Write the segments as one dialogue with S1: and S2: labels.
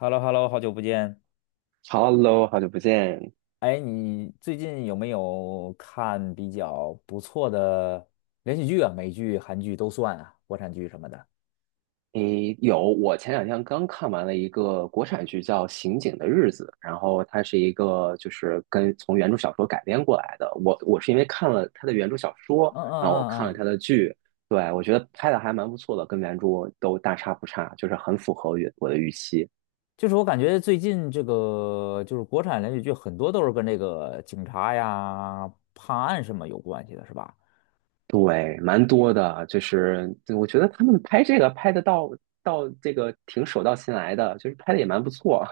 S1: h e l l o h e l l o 好久不见。
S2: Hello，好久不见。
S1: 哎，你最近有没有看比较不错的连续剧啊？美剧、韩剧都算啊，国产剧什么的。
S2: 诶，有，我前两天刚看完了一个国产剧叫《刑警的日子》，然后它是一个就是跟从原著小说改编过来的。我是因为看了它的原著小说，
S1: 嗯嗯
S2: 然后我看
S1: 嗯
S2: 了
S1: 嗯，
S2: 它的剧，对，我觉得拍的还蛮不错的，跟原著都大差不差，就是很符合原我的预期。
S1: 就是我感觉最近这个就是国产连续剧很多都是跟这个警察呀、判案什么有关系的，是吧？
S2: 对，蛮多的，就是对我觉得他们拍这个拍的到这个挺手到擒来的，就是拍的也蛮不错。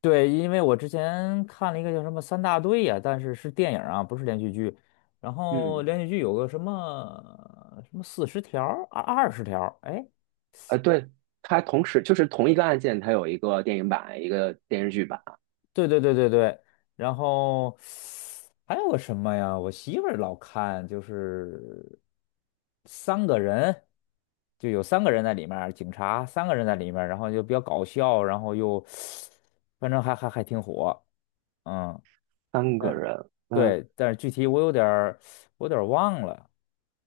S1: 对，因为我之前看了一个叫什么《三大队》呀，但是是电影啊，不是连续剧。然 后
S2: 嗯。
S1: 连续剧有个什么什么40条、二十条，哎，
S2: 对，它同时就是同一个案件，它有一个电影版，一个电视剧版，
S1: 对对对对对，然后还有个什么呀？我媳妇儿老看，就是三个人，就有三个人在里面儿，警察三个人在里面儿，然后就比较搞笑，然后又反正还挺火，嗯，
S2: 三个
S1: 但
S2: 人。嗯，
S1: 对，但是具体我有点儿忘了，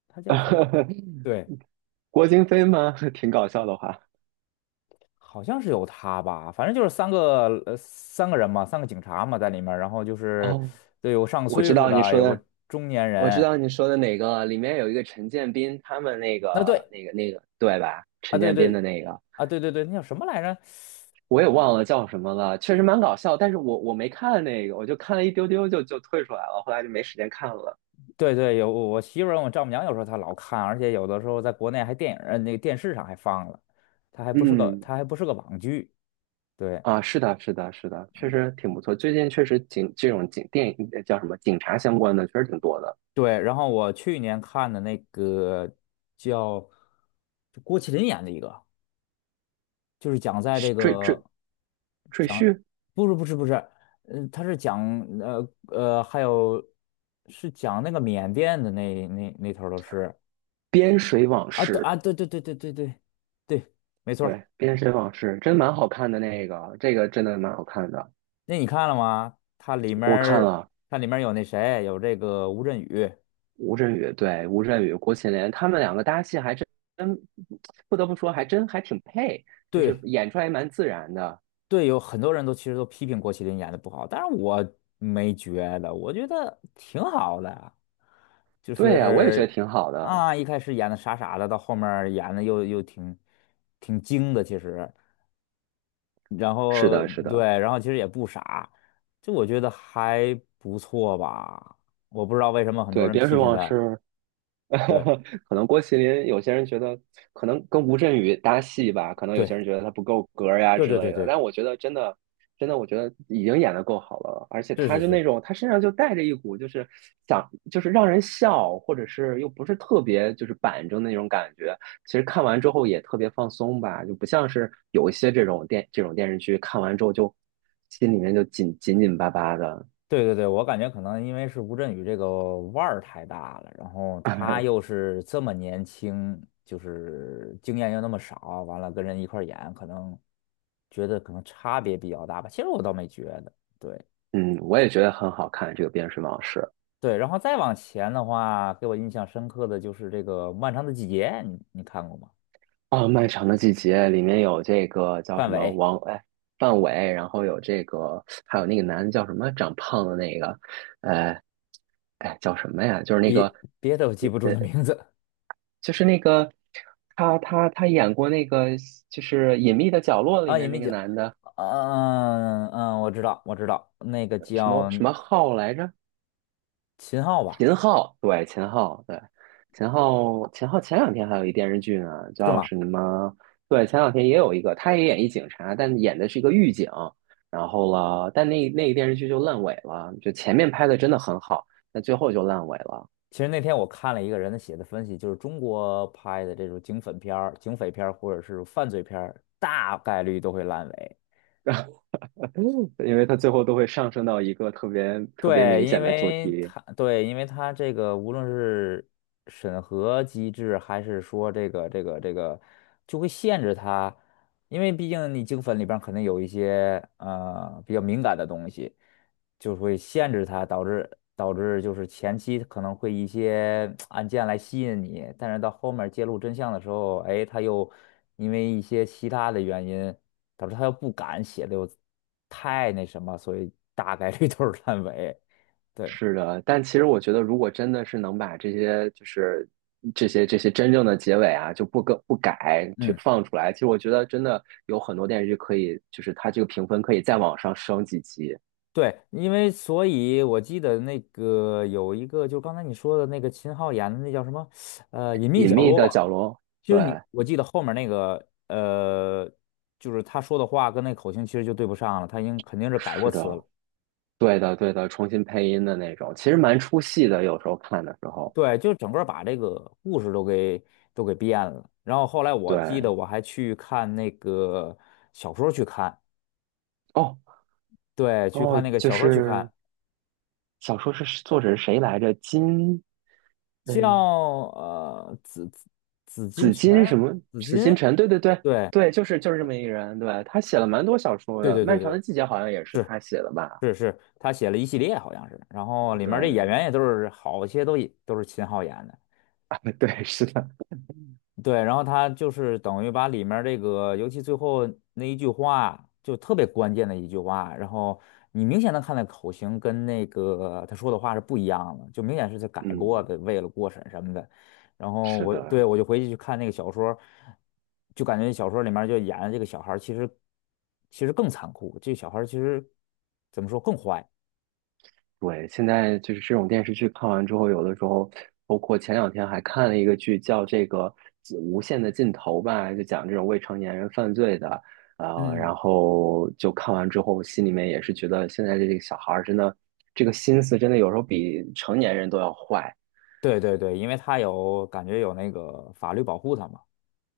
S1: 他叫什么？对。
S2: 郭京飞吗？挺搞笑的话。
S1: 好像是有他吧，反正就是三个人嘛，三个警察嘛在里面儿然后就是
S2: 哦，
S1: 对有上
S2: 我知
S1: 岁数
S2: 道你
S1: 的，
S2: 说
S1: 有个
S2: 的，
S1: 中年
S2: 我知
S1: 人，
S2: 道你说的哪个，里面有一个陈建斌，他们那
S1: 那
S2: 个
S1: 对
S2: 那个那个，对吧？
S1: 啊
S2: 陈
S1: 对
S2: 建斌
S1: 对
S2: 的那个，
S1: 啊对对对，那叫什么来着？
S2: 我也忘了叫什么了，确实蛮搞笑。但是我没看那个，我就看了一丢丢就退出来了，后来就没时间看了。
S1: 对对，有我媳妇儿我丈母娘有时候她老看，而且有的时候在国内还电影儿那个电视上还放了，
S2: 嗯，
S1: 它还不是个网剧，对
S2: 啊，是的，是的，是的，确实挺不错。最近确实警这种警电影叫什么警察相关的，确实挺多的。
S1: 对，然后我去年看的那个叫就郭麒麟演的一个，就是讲在这
S2: 赘赘
S1: 个。
S2: 赘婿，
S1: 不是不是不是，嗯、他是讲还有是讲那个缅甸的那头儿都是
S2: 边水往
S1: 啊，对
S2: 事，
S1: 啊，对对对对对对对，没错儿。
S2: 对，边水往事真蛮好看的那个，这个真的蛮好看的。
S1: 那你看了吗？
S2: 我看了
S1: 它里面儿有那谁，有这个吴镇宇，
S2: 吴镇宇，对，吴镇宇、郭麒麟他们两个搭戏还真不得不说还真还挺配，就是
S1: 对
S2: 演出来蛮自然的。
S1: 对，有很多人都其实都批评郭麒麟演的不好，但是我没觉得，我觉得挺好的，就
S2: 对呀，我也觉得
S1: 是
S2: 挺好的。
S1: 啊，一开始演的傻傻的，到后面儿演的又挺精的，其实。然
S2: 是
S1: 后
S2: 的，是的，
S1: 对，然后其实也不傻，就我觉得还不错吧。我不知道为什么很多
S2: 对，
S1: 人
S2: 边
S1: 批
S2: 水
S1: 评
S2: 往
S1: 他。
S2: 事。
S1: 对
S2: 可能郭麒麟有些人觉得可能跟吴镇宇搭戏吧，可能有些
S1: 对
S2: 人觉得他不够格儿呀
S1: 对
S2: 之
S1: 对
S2: 类
S1: 对
S2: 的，
S1: 对，
S2: 但我觉得真的真的，我觉得已经演的够好了，而且
S1: 是
S2: 他
S1: 是
S2: 就那
S1: 是，
S2: 种他身上就带着一股就是想就是让人笑，或者是又不是特别就是板正的那种感觉。其实看完之后也特别放松吧，就不像是有一些这种电视剧看完之后就心里面就紧巴巴的。
S1: 对对对，我感觉可能因为是吴镇宇这个腕儿太大了，然后他又 是这么年轻，就是经验又那么少，完了跟人一块儿演，可能觉得可能差别比较大吧。其实我倒没觉得，对。
S2: 嗯，我也觉得很好看这个《边睡往事》。
S1: 对，然后再往前的话，给我印象深刻的就是这个《漫长的季节》，你看过吗？
S2: 啊，漫长的季节里面有这个叫
S1: 范
S2: 什么
S1: 伟，
S2: 王，哎，范伟，然后有这个，还有那个男的叫什么，长胖的那个，呃，哎，叫什么呀？就是那个，
S1: 别别的我记不住
S2: 呃，呃
S1: 的名字
S2: 就是那个，他演过那个，就是《隐秘的角落》里
S1: 啊，也
S2: 面
S1: 没
S2: 那个
S1: 讲。
S2: 男的，
S1: 嗯嗯，我知道，我知道，那个
S2: 什么
S1: 叫
S2: 什么浩来着？
S1: 秦昊吧，
S2: 秦昊，对，秦昊，对，秦昊，秦昊前两天还有一电视剧呢，
S1: 是
S2: 叫
S1: 吗？
S2: 什么？对，前两天也有一个，他也演一警察，但演的是一个狱警。然后了，但那那个电视剧就烂尾了，就前面拍的真的很好，但最后就烂尾了，
S1: 其实那天我看了一个人的写的分析，就是中国拍的这种警匪片儿或者是犯罪片儿大概率都会烂尾。
S2: 因为他最后都会上升到一个特别特别
S1: 对，
S2: 明显的主题。
S1: 因为它这个无论是审核机制，还是说这个，就会限制它，因为毕竟你精粉里边可能有一些比较敏感的东西，就会限制它，导致就是前期可能会一些 案件来吸引你，但是到后面揭露真相的时候，哎，它又因为一些其他的原因。导致他又不敢写的又太那什么，所以大概率 都是烂尾。对，
S2: 是的，但其实我觉得，如果真的是能把这些，就是这些真正的结尾啊，就不更不改去
S1: 嗯，
S2: 放出来，其实我觉得真的有很多电视剧可以，就是它这个评分可以再往上升几级。
S1: 对，因为所以我记得那个有一个，就刚才你说的那个秦昊演的那叫什么，《隐秘
S2: 隐
S1: 角
S2: 秘
S1: 落》，
S2: 的角落，
S1: 就
S2: 对，
S1: 是你，我记得后面那个，就是他说的话跟那口型其实就对不上了，他已经肯定是改过
S2: 是
S1: 词
S2: 的，
S1: 了。
S2: 对的，对的，重新配音的那种，其实蛮出戏的，有时候看的时候，
S1: 对，就整个把这个故事都给变了。然后后来我记得
S2: 对，
S1: 我还去看那个小说去看，
S2: 哦
S1: 对，去
S2: 哦，
S1: 看那个
S2: 就
S1: 小说去
S2: 是
S1: 看，
S2: 小说是作者是谁来着？金，
S1: 叫
S2: 嗯，
S1: 紫金
S2: 紫
S1: 陈，
S2: 金什么？
S1: 紫
S2: 紫金
S1: 金，
S2: 陈？对对对
S1: 对
S2: 对，就是就是这么一个人。对，他写了蛮多小说
S1: 对
S2: 的，
S1: 对对
S2: 《漫长
S1: 对，
S2: 的季节》好像也是
S1: 是
S2: 他写的吧？
S1: 是是，他写了一系列好像是，然后里面这
S2: 对
S1: 演员
S2: 对
S1: 也都是好些都也都是秦昊演的。
S2: 对 对，是的，
S1: 对，然后他就是等于把里面儿这个，尤其最后那一句话，就特别关键的一句话，然后你明显能看到口型跟那个他说的话是不一样的，就明显是他改过
S2: 嗯，
S1: 的，为了过审什么的。然后
S2: 是
S1: 我对
S2: 的，
S1: 我就回去去看那个小说，就感觉小说里面儿就演的这个小孩儿其实更残酷，这小孩儿其实怎么说更坏？
S2: 对。现在就是这种电视剧看完之后，有的时候，包括前两天还看了一个剧，叫这个《无限的尽头》吧，就讲这种未成年人犯罪的。然
S1: 嗯
S2: 后就看完之后，心里面也是觉得现在这个小孩儿真的，这个心思真的有时候比成年人都要坏。
S1: 对对对，因为他有感觉有那个法律保护他嘛。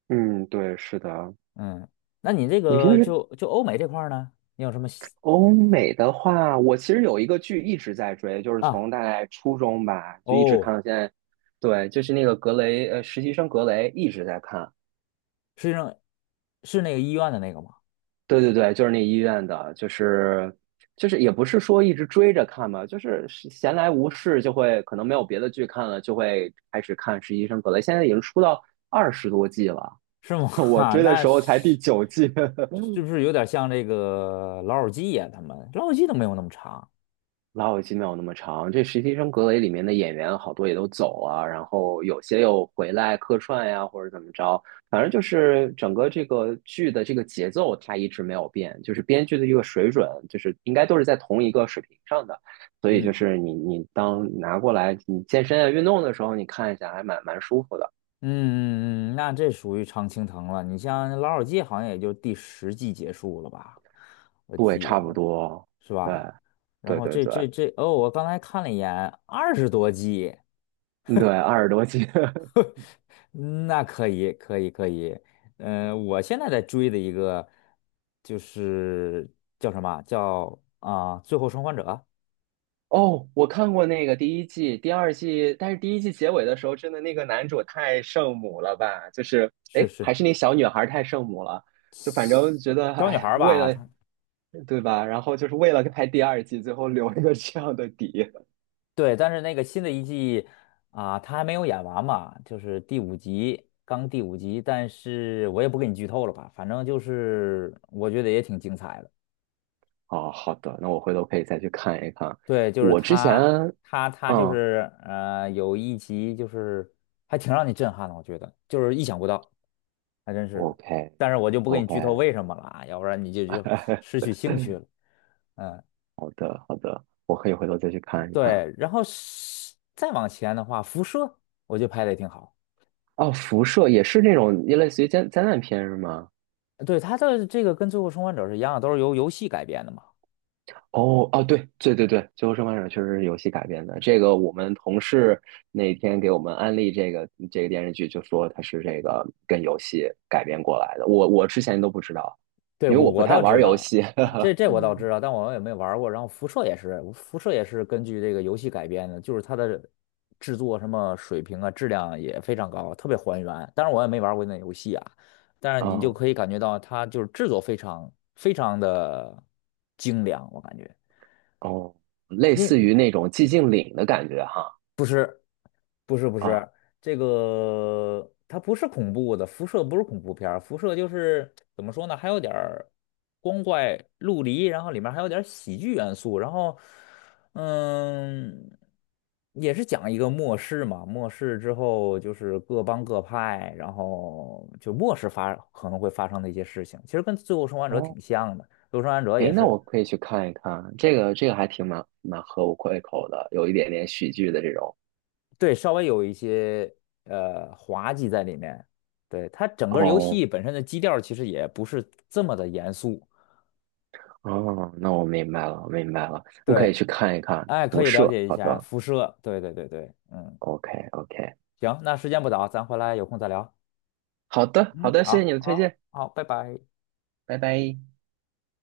S2: 嗯，对，是的，
S1: 嗯，那你这
S2: 你平
S1: 个
S2: 时
S1: 就欧美这块儿呢，你有什么喜
S2: 欧美的话，我其实有一个剧一直在追，就是
S1: 啊？
S2: 从大概初中吧，就一直看
S1: 哦，
S2: 到现在。对，就是那个格雷，实习生格雷一直在看。
S1: 是那是那个医院的那个吗？
S2: 对对对，就是那医院的，就是就是也不是说一直追着看吧，就是闲来无事就会可能没有别的剧看了，就会开始看实习生格雷。现在已经出到20多季了，
S1: 是吗？
S2: 我
S1: 哈，
S2: 追的时候才第九季。
S1: 是不 是有点像这个老友记呀、他们老友记都没有那么长。
S2: 老友记没有那么长，这《实习生格雷》里面的演员好多也都走啊，然后有些又回来客串呀，或者怎么着，反正就是整个这个剧的这个节奏它一直没有变，就是编剧的一个水准，就是应该都是在同一个水平上的，所以就
S1: 嗯
S2: 是你当拿过来你健身啊运动的时候，你看一下还蛮舒服的，
S1: 嗯嗯嗯，那这属于常青藤了。你像老友记好像也就第十季结束了吧？我
S2: 对，
S1: 记得
S2: 差
S1: 好
S2: 不
S1: 像
S2: 多，
S1: 是
S2: 对，
S1: 吧？然
S2: 对
S1: 后
S2: 对
S1: 这
S2: 对
S1: 这这哦，我刚才看了一眼，20多季。
S2: 对，20多集。
S1: 嗯那可以，可以，可以。嗯、我现在在追的一个就是叫什么啊最后生还者》
S2: 哦，我看过那个第一季、第二季，但是第一季结尾的时候，真的那个男主太圣母了吧？就是，
S1: 是
S2: 哎，还
S1: 是
S2: 是那小女孩太圣母了，就反正觉得，
S1: 小女
S2: 哎
S1: 孩
S2: 呀，
S1: 儿
S2: 为
S1: 吧？
S2: 了，
S1: 她
S2: 对吧？然后就是为了拍第二季，最后留一个这样的底。
S1: 对，但是那个新的一季啊、她还没有演完嘛，就是第五集，刚第五集。但是我也不给你剧透了吧，反正就是我觉得也挺精彩的。
S2: 哦，好的，那我回头可以再去看一看。
S1: 对，
S2: 我之前，
S1: 她就
S2: 嗯
S1: 是有一集就是还挺让你震撼的，我觉得就是意想不到。还真是的。但是我就不给你
S2: ，OK，OK，
S1: 剧透为什么了啊，要不然你就失去兴趣了。嗯，
S2: 好的，好的，我可以回头再去看一看。
S1: 对。然后是再往前的话，辐射我觉得拍的也挺好。
S2: 哦，辐射也是那种类似于灾灾难片是吗？
S1: 对，它的这个跟《最后生还者》是一样的，都是由游戏改编的嘛。
S2: 哦哦，对对对对，《最后生还者》确实是游戏改编的。这个我们同事那天给我们安利这个这个电视剧，就说它是这个跟游戏改编过来的。我之前都不知道，
S1: 对，
S2: 因为我不太玩游戏。
S1: 我倒
S2: 嗯，
S1: 知道，但我也没玩儿过。然后辐射也是根据这个游戏改编的，就是它的制作什么水平啊，质量也非常高，特别还原。当然我也没玩过那游戏啊，但是你就
S2: 哦
S1: 可以感觉到它就是制作非常非常的精良，我感觉。
S2: 哦，类似于
S1: 你
S2: 那种寂静岭的感觉哈。
S1: 不是不
S2: 啊
S1: 是，这个它不是恐怖的，辐射不是恐怖片儿辐射就是怎么说呢，还有点儿光怪陆离，然后里面还有点儿喜剧元素，然后嗯，也是讲一个末世嘛，末世之后就是各帮各派，然后就末世可能会发生的一些事情，其实跟《最后生还者》
S2: 哦，
S1: 挺像的，《最后生还者》
S2: 哎，
S1: 也
S2: 那
S1: 是
S2: 我可以去看一看，这个这个还挺蛮合我胃口的，有一点点喜剧的这种。
S1: 对，稍微有一些滑稽在里面。对，它整个游
S2: 哦
S1: 戏本身的基调其实也不是这么的严肃。
S2: 哦，那我明白了，我明白了，你可
S1: 对，
S2: 以去看一看
S1: 哎，可
S2: 《辐
S1: 以
S2: 射》。
S1: 了解一
S2: 好
S1: 下
S2: 的
S1: 辐射。对对对对，嗯，
S2: ，OK，OK，
S1: 行，那时间不早，咱回来有空再聊。
S2: 好的，好
S1: 嗯，
S2: 的，谢谢
S1: 好，
S2: 你的推
S1: 好，
S2: 荐，
S1: 好，拜拜。
S2: 拜拜。